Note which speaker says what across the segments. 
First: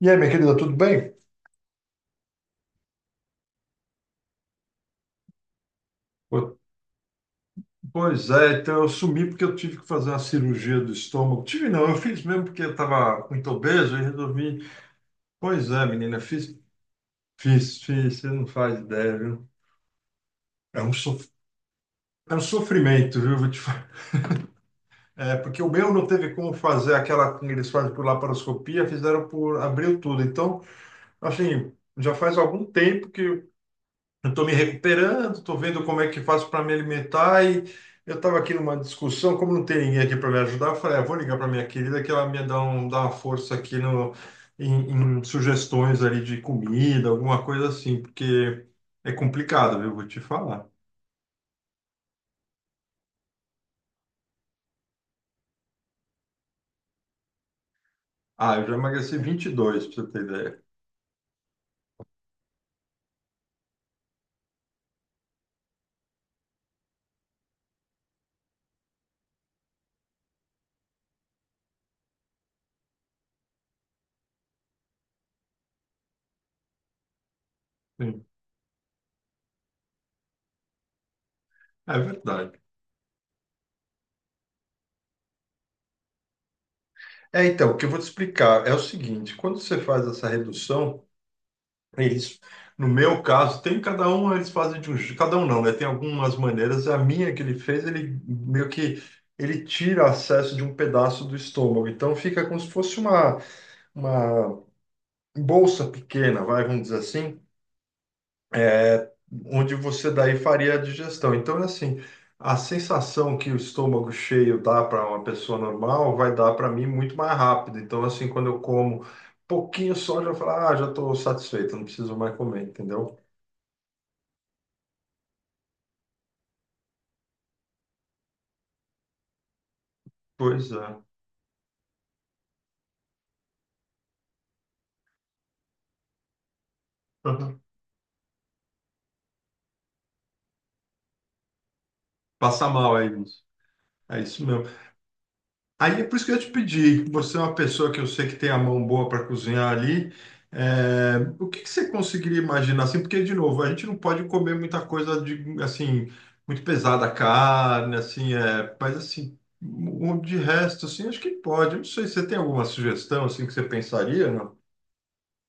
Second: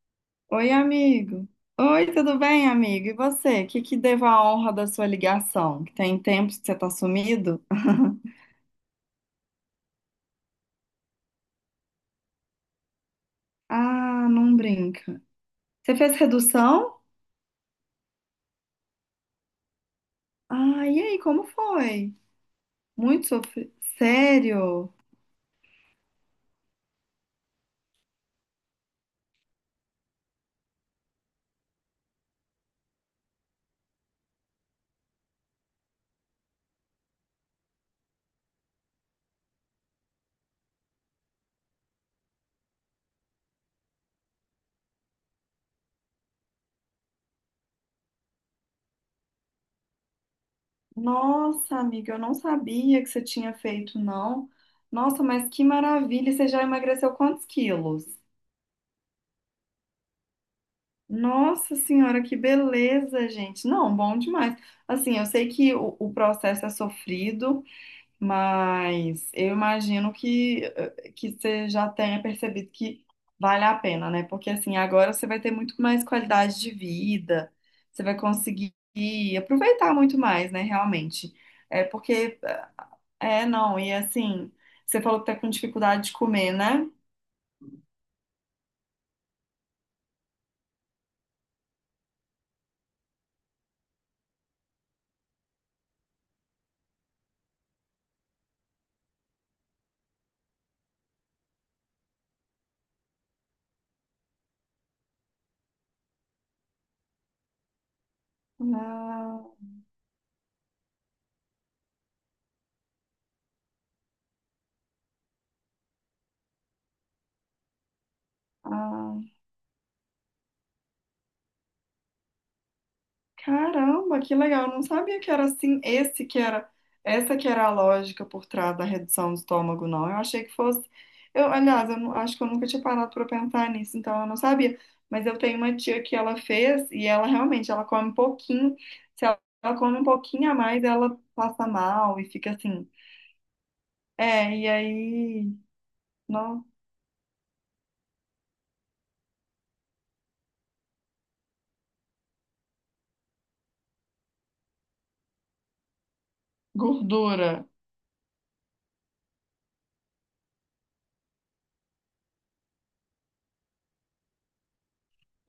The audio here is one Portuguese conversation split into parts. Speaker 1: E aí, minha querida,
Speaker 2: Oi,
Speaker 1: tudo bem?
Speaker 2: amigo. Oi, tudo bem, amigo? E você? O que que devo a honra da sua ligação? Que tem tempos
Speaker 1: Po-
Speaker 2: que você tá sumido?
Speaker 1: Pois é, então eu sumi porque eu tive que fazer uma cirurgia do estômago. Tive não, eu fiz mesmo porque eu estava muito obeso e
Speaker 2: Ah, não
Speaker 1: resolvi.
Speaker 2: brinca.
Speaker 1: Pois é,
Speaker 2: Você fez
Speaker 1: menina, fiz,
Speaker 2: redução?
Speaker 1: fiz, fiz, você não faz ideia, viu? É
Speaker 2: Ah,
Speaker 1: um,
Speaker 2: e aí,
Speaker 1: sof...
Speaker 2: como foi?
Speaker 1: é um sofrimento,
Speaker 2: Muito
Speaker 1: viu? Vou te
Speaker 2: sofrido.
Speaker 1: falar.
Speaker 2: Sério?
Speaker 1: É, porque o meu não teve como fazer aquela que eles fazem por laparoscopia, fizeram por, abriu tudo. Então, assim, já faz algum tempo que eu estou me recuperando, estou vendo como é que faço para me alimentar e eu estava aqui numa discussão, como não tem ninguém aqui para me ajudar, eu falei, ah, vou ligar para minha querida que ela me dá uma força aqui no, em, em sugestões ali de comida, alguma coisa assim, porque é complicado, viu? Vou te falar.
Speaker 2: Nossa, amiga, eu não sabia que você tinha feito, não. Nossa, mas que maravilha! E você já emagreceu quantos quilos?
Speaker 1: Ah, eu já emagreci 22 para você ter ideia.
Speaker 2: Nossa senhora, que beleza, gente. Não, bom demais. Assim, eu sei que o processo é sofrido. Mas eu imagino que, que você já tenha percebido que vale a pena, né? Porque assim, agora você vai ter muito mais qualidade de vida, você vai
Speaker 1: Sim.
Speaker 2: conseguir aproveitar muito mais, né? Realmente. É
Speaker 1: É
Speaker 2: porque,
Speaker 1: verdade.
Speaker 2: é, não, e assim, você falou que tá com dificuldade de comer, né?
Speaker 1: É, então, o que eu vou te explicar é o seguinte, quando você faz essa redução, eles, no meu caso, tem cada um, eles fazem cada um não, né? Tem algumas maneiras. A minha que ele fez, ele meio que ele tira acesso de um pedaço do estômago. Então fica como se fosse uma bolsa pequena, vai, vamos dizer assim,
Speaker 2: Ah,
Speaker 1: onde você daí faria a digestão. Então é assim, a sensação que o estômago cheio dá para uma pessoa normal vai dar para mim muito mais rápido. Então assim, quando eu como
Speaker 2: ah.
Speaker 1: pouquinho só, já falo, ah, já estou satisfeito, não preciso mais comer, entendeu?
Speaker 2: Caramba, que legal. Eu não sabia que era assim, essa que era a lógica por trás da redução do estômago, não. Eu achei que
Speaker 1: Pois
Speaker 2: fosse.
Speaker 1: é.
Speaker 2: Eu, aliás, eu não- acho que eu nunca tinha parado para pensar nisso, então eu não sabia. Mas eu tenho uma tia que ela fez e ela
Speaker 1: Uhum.
Speaker 2: realmente, ela come um pouquinho. Se ela, ela come um pouquinho a mais, ela passa mal e fica
Speaker 1: Passa
Speaker 2: assim.
Speaker 1: mal aí, moço. É isso
Speaker 2: É,
Speaker 1: mesmo.
Speaker 2: e aí,
Speaker 1: Aí é por isso que eu te
Speaker 2: não,
Speaker 1: pedi. Você é uma pessoa que eu sei que tem a mão boa para cozinhar ali. É, o que que você conseguiria imaginar assim? Porque, de novo, a gente não pode comer muita coisa de assim, muito pesada,
Speaker 2: gordura.
Speaker 1: carne, assim, é, mas assim, de resto, assim, acho que pode. Eu não sei, você tem alguma sugestão assim que você pensaria, não?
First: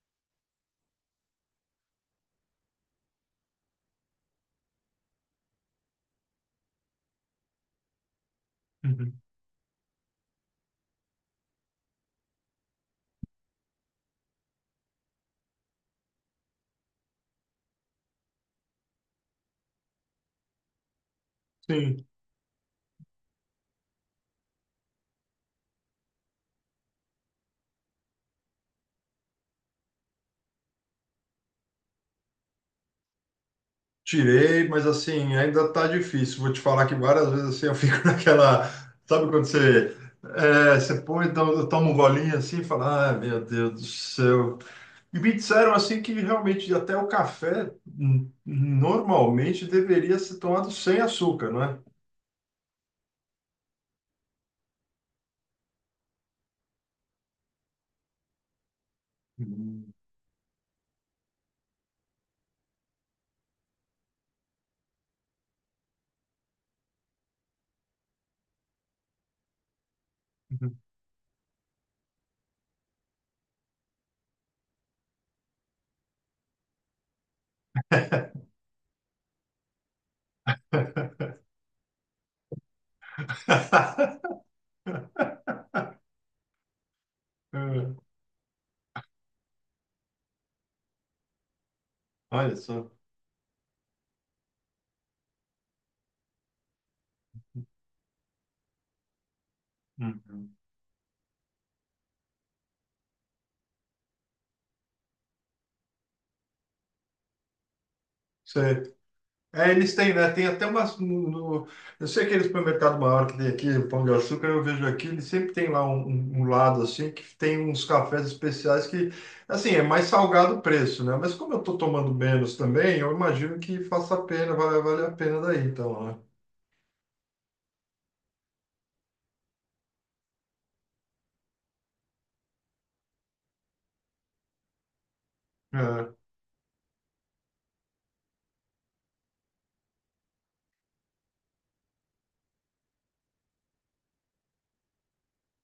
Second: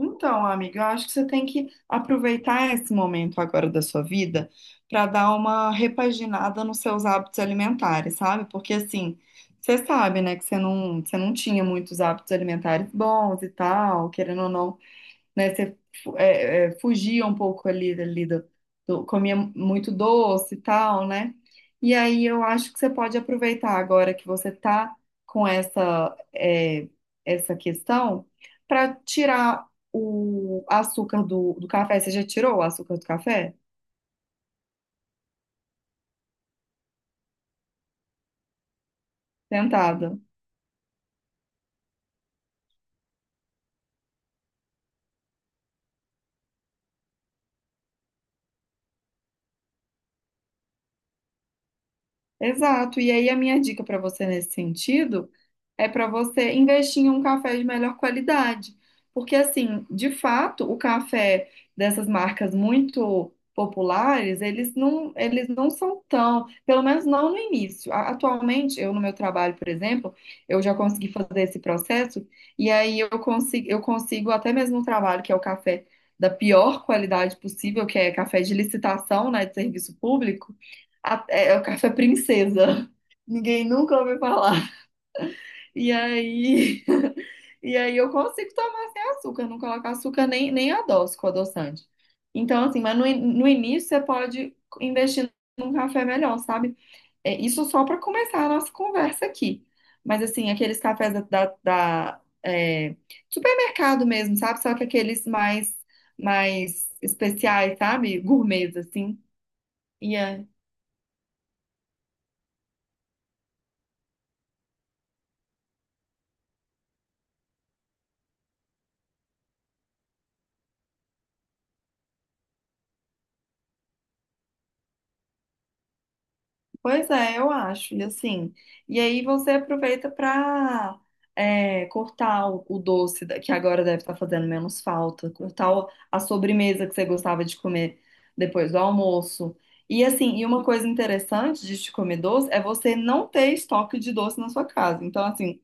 Speaker 2: Então, amiga, eu acho que você tem que aproveitar esse momento agora da sua vida para dar uma repaginada nos seus hábitos alimentares, sabe? Porque assim,
Speaker 1: Uhum.
Speaker 2: você sabe, né, que você não tinha muitos hábitos alimentares bons e tal, querendo ou não né? Você fugia um pouco ali, comia muito doce e tal, né? E
Speaker 1: Sim.
Speaker 2: aí eu acho que você pode aproveitar agora que você tá com essa, é, essa questão para tirar o açúcar do café. Você já tirou o açúcar do café?
Speaker 1: Tirei, mas assim, ainda tá difícil. Vou te falar que várias vezes assim eu fico naquela. Sabe quando você.
Speaker 2: Tentada.
Speaker 1: É, você toma um golinho assim e fala, ah, meu Deus do céu. E me disseram assim que realmente até o café normalmente deveria ser tomado sem açúcar, não é?
Speaker 2: Exato. E aí a minha dica para você nesse sentido é para você investir em um café de melhor qualidade. Porque assim,
Speaker 1: Hum.
Speaker 2: de fato, o café dessas marcas muito populares, eles não são tão, pelo menos não no início. Atualmente, eu no meu trabalho, por exemplo, eu já consegui fazer esse processo e aí eu consigo até mesmo um trabalho que é o café da pior qualidade possível, que é café de licitação, né, de serviço público é o café princesa. Ninguém nunca ouviu falar. E aí, e aí
Speaker 1: É,
Speaker 2: eu consigo tomar sem açúcar, não colocar açúcar nem, nem adoço com adoçante.
Speaker 1: olha
Speaker 2: Então, assim,
Speaker 1: só.
Speaker 2: mas no início você pode investir num café melhor, sabe? É, isso só para começar a nossa conversa aqui. Mas, assim,
Speaker 1: Uhum.
Speaker 2: aqueles cafés da, é, supermercado mesmo, sabe? Só que aqueles mais, mais especiais, sabe? Gourmets, assim.
Speaker 1: É, eles têm, né? Tem até umas. Eu sei que aquele supermercado maior que tem aqui, o Pão de Açúcar, eu vejo aqui, ele sempre tem lá um lado assim, que tem uns cafés especiais que, assim, é mais salgado o preço, né? Mas como eu tô tomando menos também, eu imagino que faça a pena, vai, vale a pena daí, então,
Speaker 2: Pois é, eu acho, e assim, e aí você aproveita para cortar o doce, que agora deve estar fazendo menos falta, cortar
Speaker 1: né?
Speaker 2: a sobremesa que você gostava de comer depois do almoço. E assim, e uma coisa interessante de te comer doce é você não ter estoque de doce na sua casa. Então, assim,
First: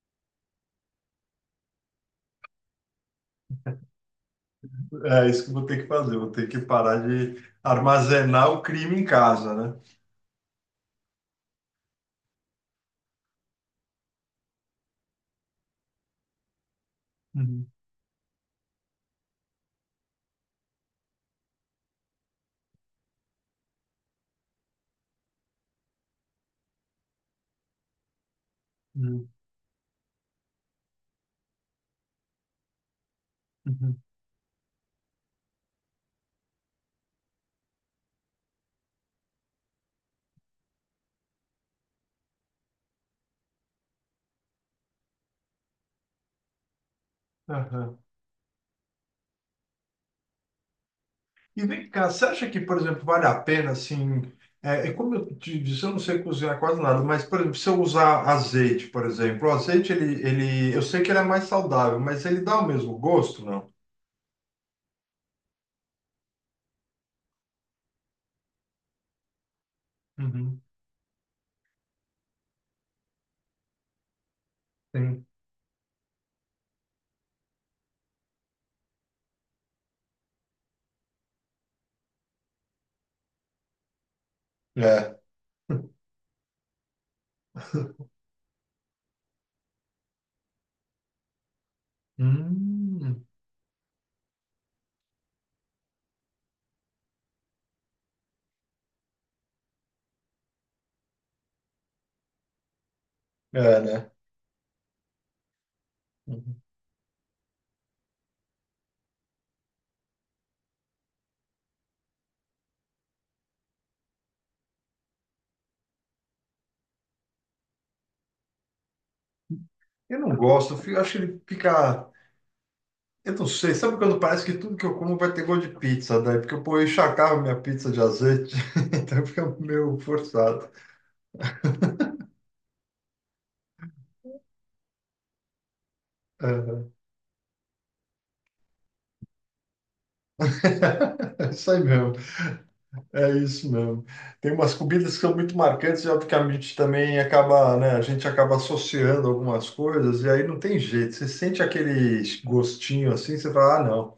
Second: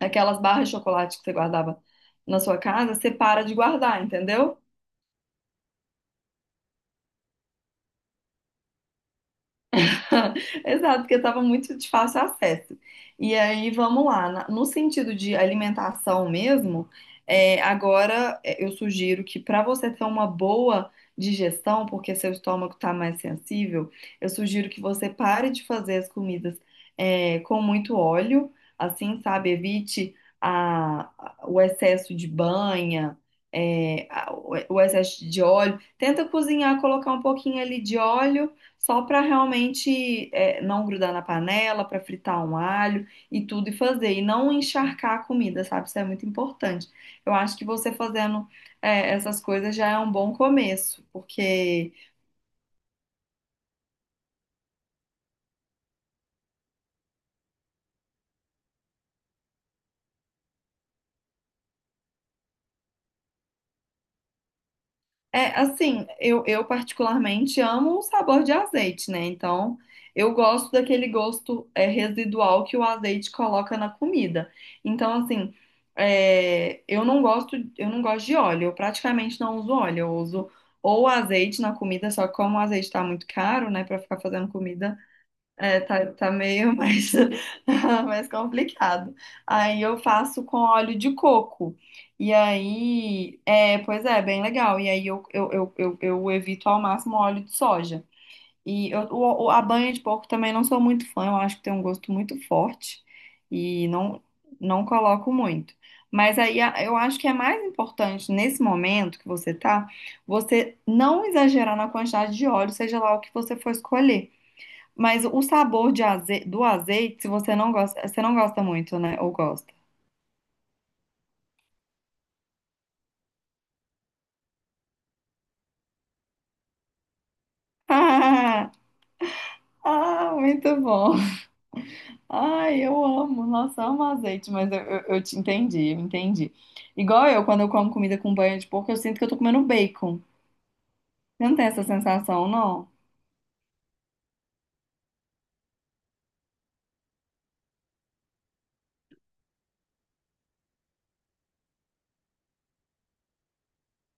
Speaker 2: aquelas barras de chocolate que você guardava na sua casa, você para de guardar, entendeu?
Speaker 1: É, é isso que eu vou ter que fazer, vou ter que parar de armazenar o crime em casa, né?
Speaker 2: Exato, porque estava muito de fácil acesso. E aí, vamos lá, no sentido de alimentação mesmo, é,
Speaker 1: Uhum,
Speaker 2: agora é, eu sugiro que para você ter uma boa digestão, porque seu estômago está mais sensível, eu sugiro que você pare de fazer as comidas é, com muito óleo, assim,
Speaker 1: uhum,
Speaker 2: sabe? Evite o excesso de banha,
Speaker 1: uhum.
Speaker 2: é, o excesso de óleo. Tenta cozinhar, colocar um pouquinho ali de óleo só para realmente é, não grudar na panela, para fritar um alho e tudo e fazer, e não encharcar a comida, sabe? Isso é muito importante. Eu acho que você
Speaker 1: Aham.
Speaker 2: fazendo é, essas coisas já é um bom começo,
Speaker 1: E vem
Speaker 2: porque
Speaker 1: cá, você acha que, por exemplo, vale a pena, assim, é, é como eu te disse, eu não sei cozinhar quase nada, mas, por exemplo, se eu usar azeite, por exemplo, o azeite, eu sei que ele é mais saudável, mas ele dá o mesmo gosto, não?
Speaker 2: é, assim, eu particularmente amo o sabor de azeite, né? Então, eu
Speaker 1: Uhum,
Speaker 2: gosto daquele gosto é, residual que o azeite coloca na comida. Então,
Speaker 1: sim.
Speaker 2: assim, é, eu não gosto de óleo. Eu praticamente não uso óleo. Eu uso ou azeite na comida, só que como o azeite tá muito caro, né, pra ficar fazendo comida.
Speaker 1: É,
Speaker 2: É, tá meio mais, mais complicado. Aí eu faço com óleo de coco. E
Speaker 1: Hum,
Speaker 2: aí, é, pois é, bem legal. E aí eu evito ao máximo óleo de soja. E eu, a banha de porco também não sou muito fã, eu acho que tem um gosto muito forte
Speaker 1: é,
Speaker 2: e
Speaker 1: né?
Speaker 2: não, não coloco muito. Mas
Speaker 1: Uhum.
Speaker 2: aí eu acho que é mais importante nesse momento que você tá, você não exagerar na quantidade de óleo, seja lá o que você for escolher. Mas o sabor de do azeite, se você não gosta, você não gosta muito, né? Ou gosta?
Speaker 1: Eu não gosto, eu fico- acho que ele fica, eu não sei, sabe quando parece que tudo que eu como vai ter gosto de pizza, daí, porque eu, pô, eu encharcava minha pizza de azeite, então fica meio
Speaker 2: Ah, ah,
Speaker 1: forçado.
Speaker 2: muito bom. Ai, eu amo. Nossa, amo azeite, mas eu te entendi, eu entendi.
Speaker 1: Aham.
Speaker 2: Igual eu, quando eu como comida com banha de porco, eu sinto que eu tô comendo bacon. Você
Speaker 1: É
Speaker 2: não tem
Speaker 1: isso
Speaker 2: essa
Speaker 1: aí mesmo.
Speaker 2: sensação, não?
Speaker 1: É isso mesmo. Tem umas comidas que são muito marcantes e obviamente também acaba, né, a gente acaba associando algumas coisas e aí não tem jeito. Você sente aquele gostinho assim, você fala, ah, não,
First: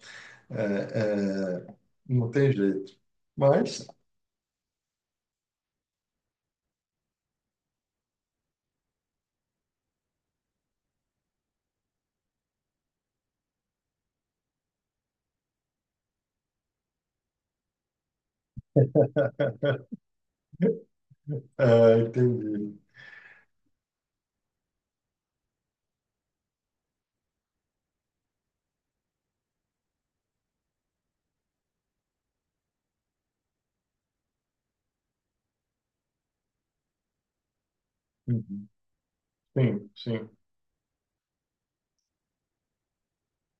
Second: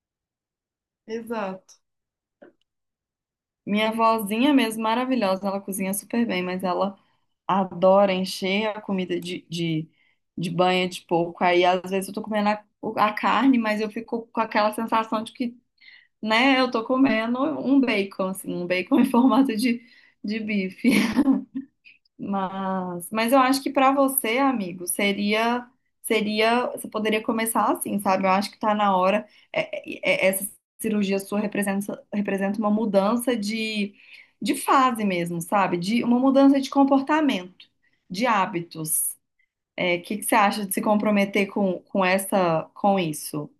Speaker 1: é,
Speaker 2: Exato.
Speaker 1: não tem jeito. Mas,
Speaker 2: Minha vozinha mesmo, maravilhosa, ela cozinha super bem, mas ela adora encher a comida de banha de porco. Aí, às vezes, eu tô comendo a carne, mas eu fico com aquela sensação de que, né, eu tô comendo um bacon, assim, um bacon em formato de bife.
Speaker 1: é, entendi.
Speaker 2: Mas eu acho que para você, amigo, seria, seria, você poderia começar assim, sabe? Eu acho que tá na hora. Essa cirurgia sua representa, representa uma mudança de fase mesmo, sabe? De uma mudança de comportamento, de
Speaker 1: Uhum.
Speaker 2: hábitos.
Speaker 1: Sim,
Speaker 2: É, o que que
Speaker 1: sim.
Speaker 2: você acha de se comprometer com essa, com isso?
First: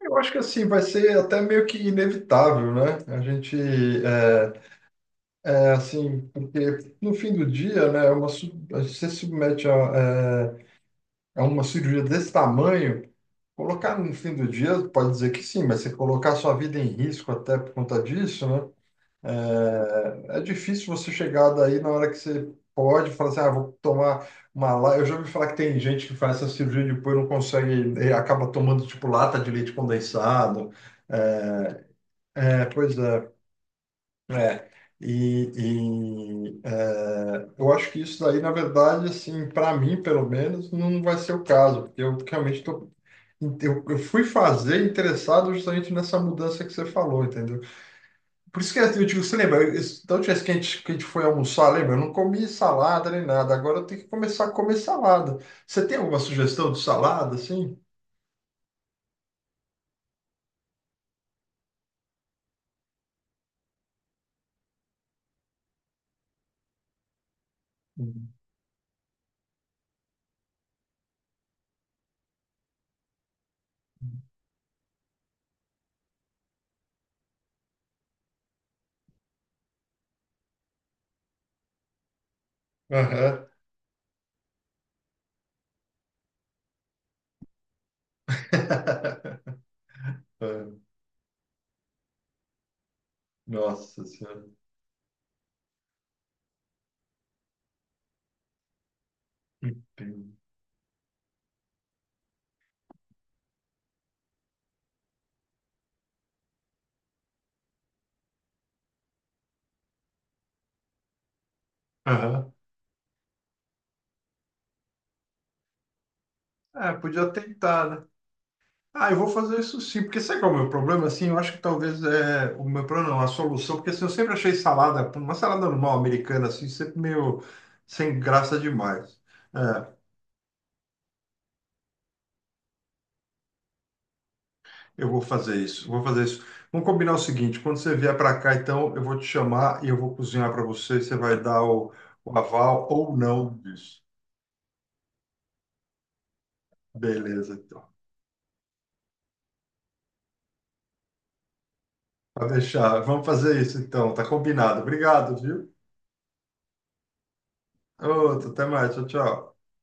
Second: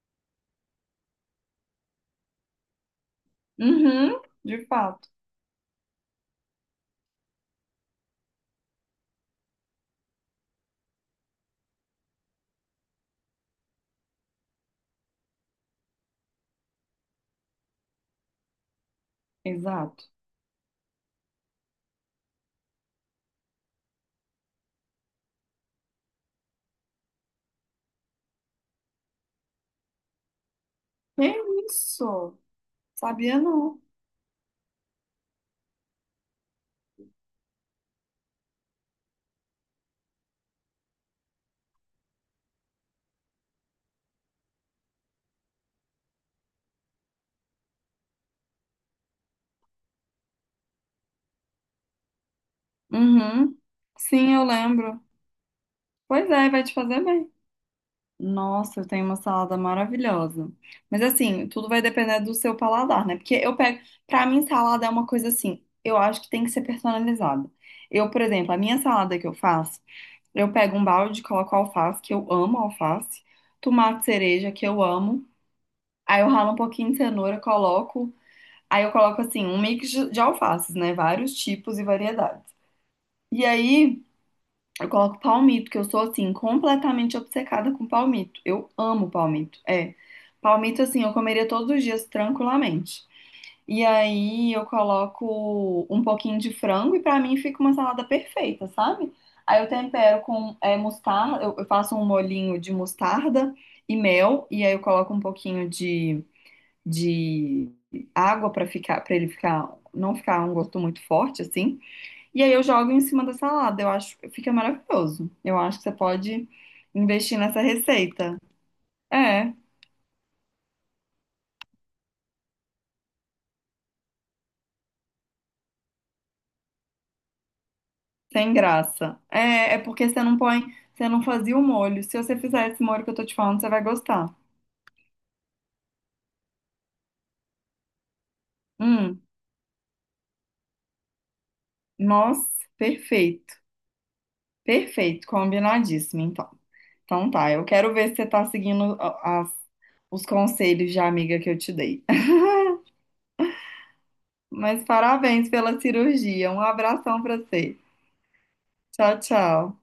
Speaker 1: Eu acho que assim vai ser até meio que inevitável, né? A gente
Speaker 2: Uhum,
Speaker 1: é,
Speaker 2: de fato,
Speaker 1: assim, porque no fim do dia, né, é uma, você se submete a uma cirurgia desse tamanho. Colocar no fim do dia, pode dizer que sim, mas você colocar sua vida em risco até por conta disso, né?
Speaker 2: exato.
Speaker 1: É, é difícil você chegar daí na hora que você pode falar assim, ah, vou tomar uma lá. Eu já ouvi falar que tem gente que faz essa cirurgia e depois não consegue, e acaba tomando tipo lata de leite condensado.
Speaker 2: É
Speaker 1: É,
Speaker 2: isso,
Speaker 1: é, pois é,
Speaker 2: sabia não.
Speaker 1: é. E, eu acho que isso daí, na verdade, assim, para mim, pelo menos, não vai ser o caso, porque eu realmente estou eu fui fazer interessado justamente nessa mudança que você falou, entendeu? Por isso que é, eu digo, você lembra, da última vez que a gente foi almoçar, lembra? Eu não comi salada nem nada,
Speaker 2: Uhum,
Speaker 1: agora eu tenho que
Speaker 2: sim, eu
Speaker 1: começar a comer
Speaker 2: lembro.
Speaker 1: salada. Você tem alguma
Speaker 2: Pois é, vai
Speaker 1: sugestão
Speaker 2: te
Speaker 1: de
Speaker 2: fazer bem.
Speaker 1: salada, assim?
Speaker 2: Nossa, eu tenho uma salada maravilhosa. Mas assim, tudo vai depender do seu paladar, né? Porque eu pego, pra mim salada é uma coisa assim, eu acho que tem que ser personalizada. Eu, por
Speaker 1: Hum.
Speaker 2: exemplo, a minha salada que eu faço, eu pego um balde, coloco alface, que eu amo alface, tomate cereja, que eu amo. Aí eu ralo um pouquinho de cenoura, coloco, aí eu coloco assim, um mix de alfaces, né? Vários tipos e variedades. E
Speaker 1: Aham.
Speaker 2: aí eu coloco palmito, que eu sou assim, completamente obcecada com palmito. Eu amo palmito. É.
Speaker 1: É,
Speaker 2: Palmito, assim, eu comeria todos os dias tranquilamente. E
Speaker 1: Nossa Senhora.
Speaker 2: aí eu coloco um pouquinho de frango e pra mim fica uma salada perfeita, sabe? Aí eu tempero
Speaker 1: Entendo.
Speaker 2: com é, mostarda, eu faço um molhinho de mostarda e mel, e aí eu coloco um pouquinho de água pra ficar, para ele ficar, não ficar um gosto muito forte, assim. E aí
Speaker 1: Aham.
Speaker 2: eu jogo em cima da salada. Eu acho que fica maravilhoso. Eu acho que você pode
Speaker 1: É, podia
Speaker 2: investir nessa
Speaker 1: tentar, né?
Speaker 2: receita.
Speaker 1: Ah, eu vou
Speaker 2: É,
Speaker 1: fazer isso sim, porque sabe qual é o meu problema? Assim, eu acho que talvez é o meu problema, não, a solução, porque assim, eu sempre achei salada, uma salada normal americana, assim, sempre meio sem
Speaker 2: sem
Speaker 1: graça
Speaker 2: graça.
Speaker 1: demais.
Speaker 2: É, é
Speaker 1: É,
Speaker 2: porque você não põe, você não fazia o molho. Se você fizer esse molho que eu tô te falando, você vai gostar.
Speaker 1: eu vou fazer isso, vou fazer isso. Vamos combinar o seguinte: quando você vier para cá, então eu vou
Speaker 2: Hum,
Speaker 1: te chamar e eu vou cozinhar para você, você vai dar o
Speaker 2: nossa,
Speaker 1: aval ou
Speaker 2: perfeito.
Speaker 1: não disso.
Speaker 2: Perfeito, combinadíssimo, então. Então tá,
Speaker 1: Beleza,
Speaker 2: eu
Speaker 1: então.
Speaker 2: quero ver se você tá seguindo os conselhos de amiga que eu te dei.
Speaker 1: Pode deixar, vamos fazer isso então, tá combinado.
Speaker 2: Mas
Speaker 1: Obrigado,
Speaker 2: parabéns
Speaker 1: viu?
Speaker 2: pela cirurgia. Um abração pra você.
Speaker 1: Outro, até mais, tchau,
Speaker 2: Tchau,
Speaker 1: tchau.
Speaker 2: tchau.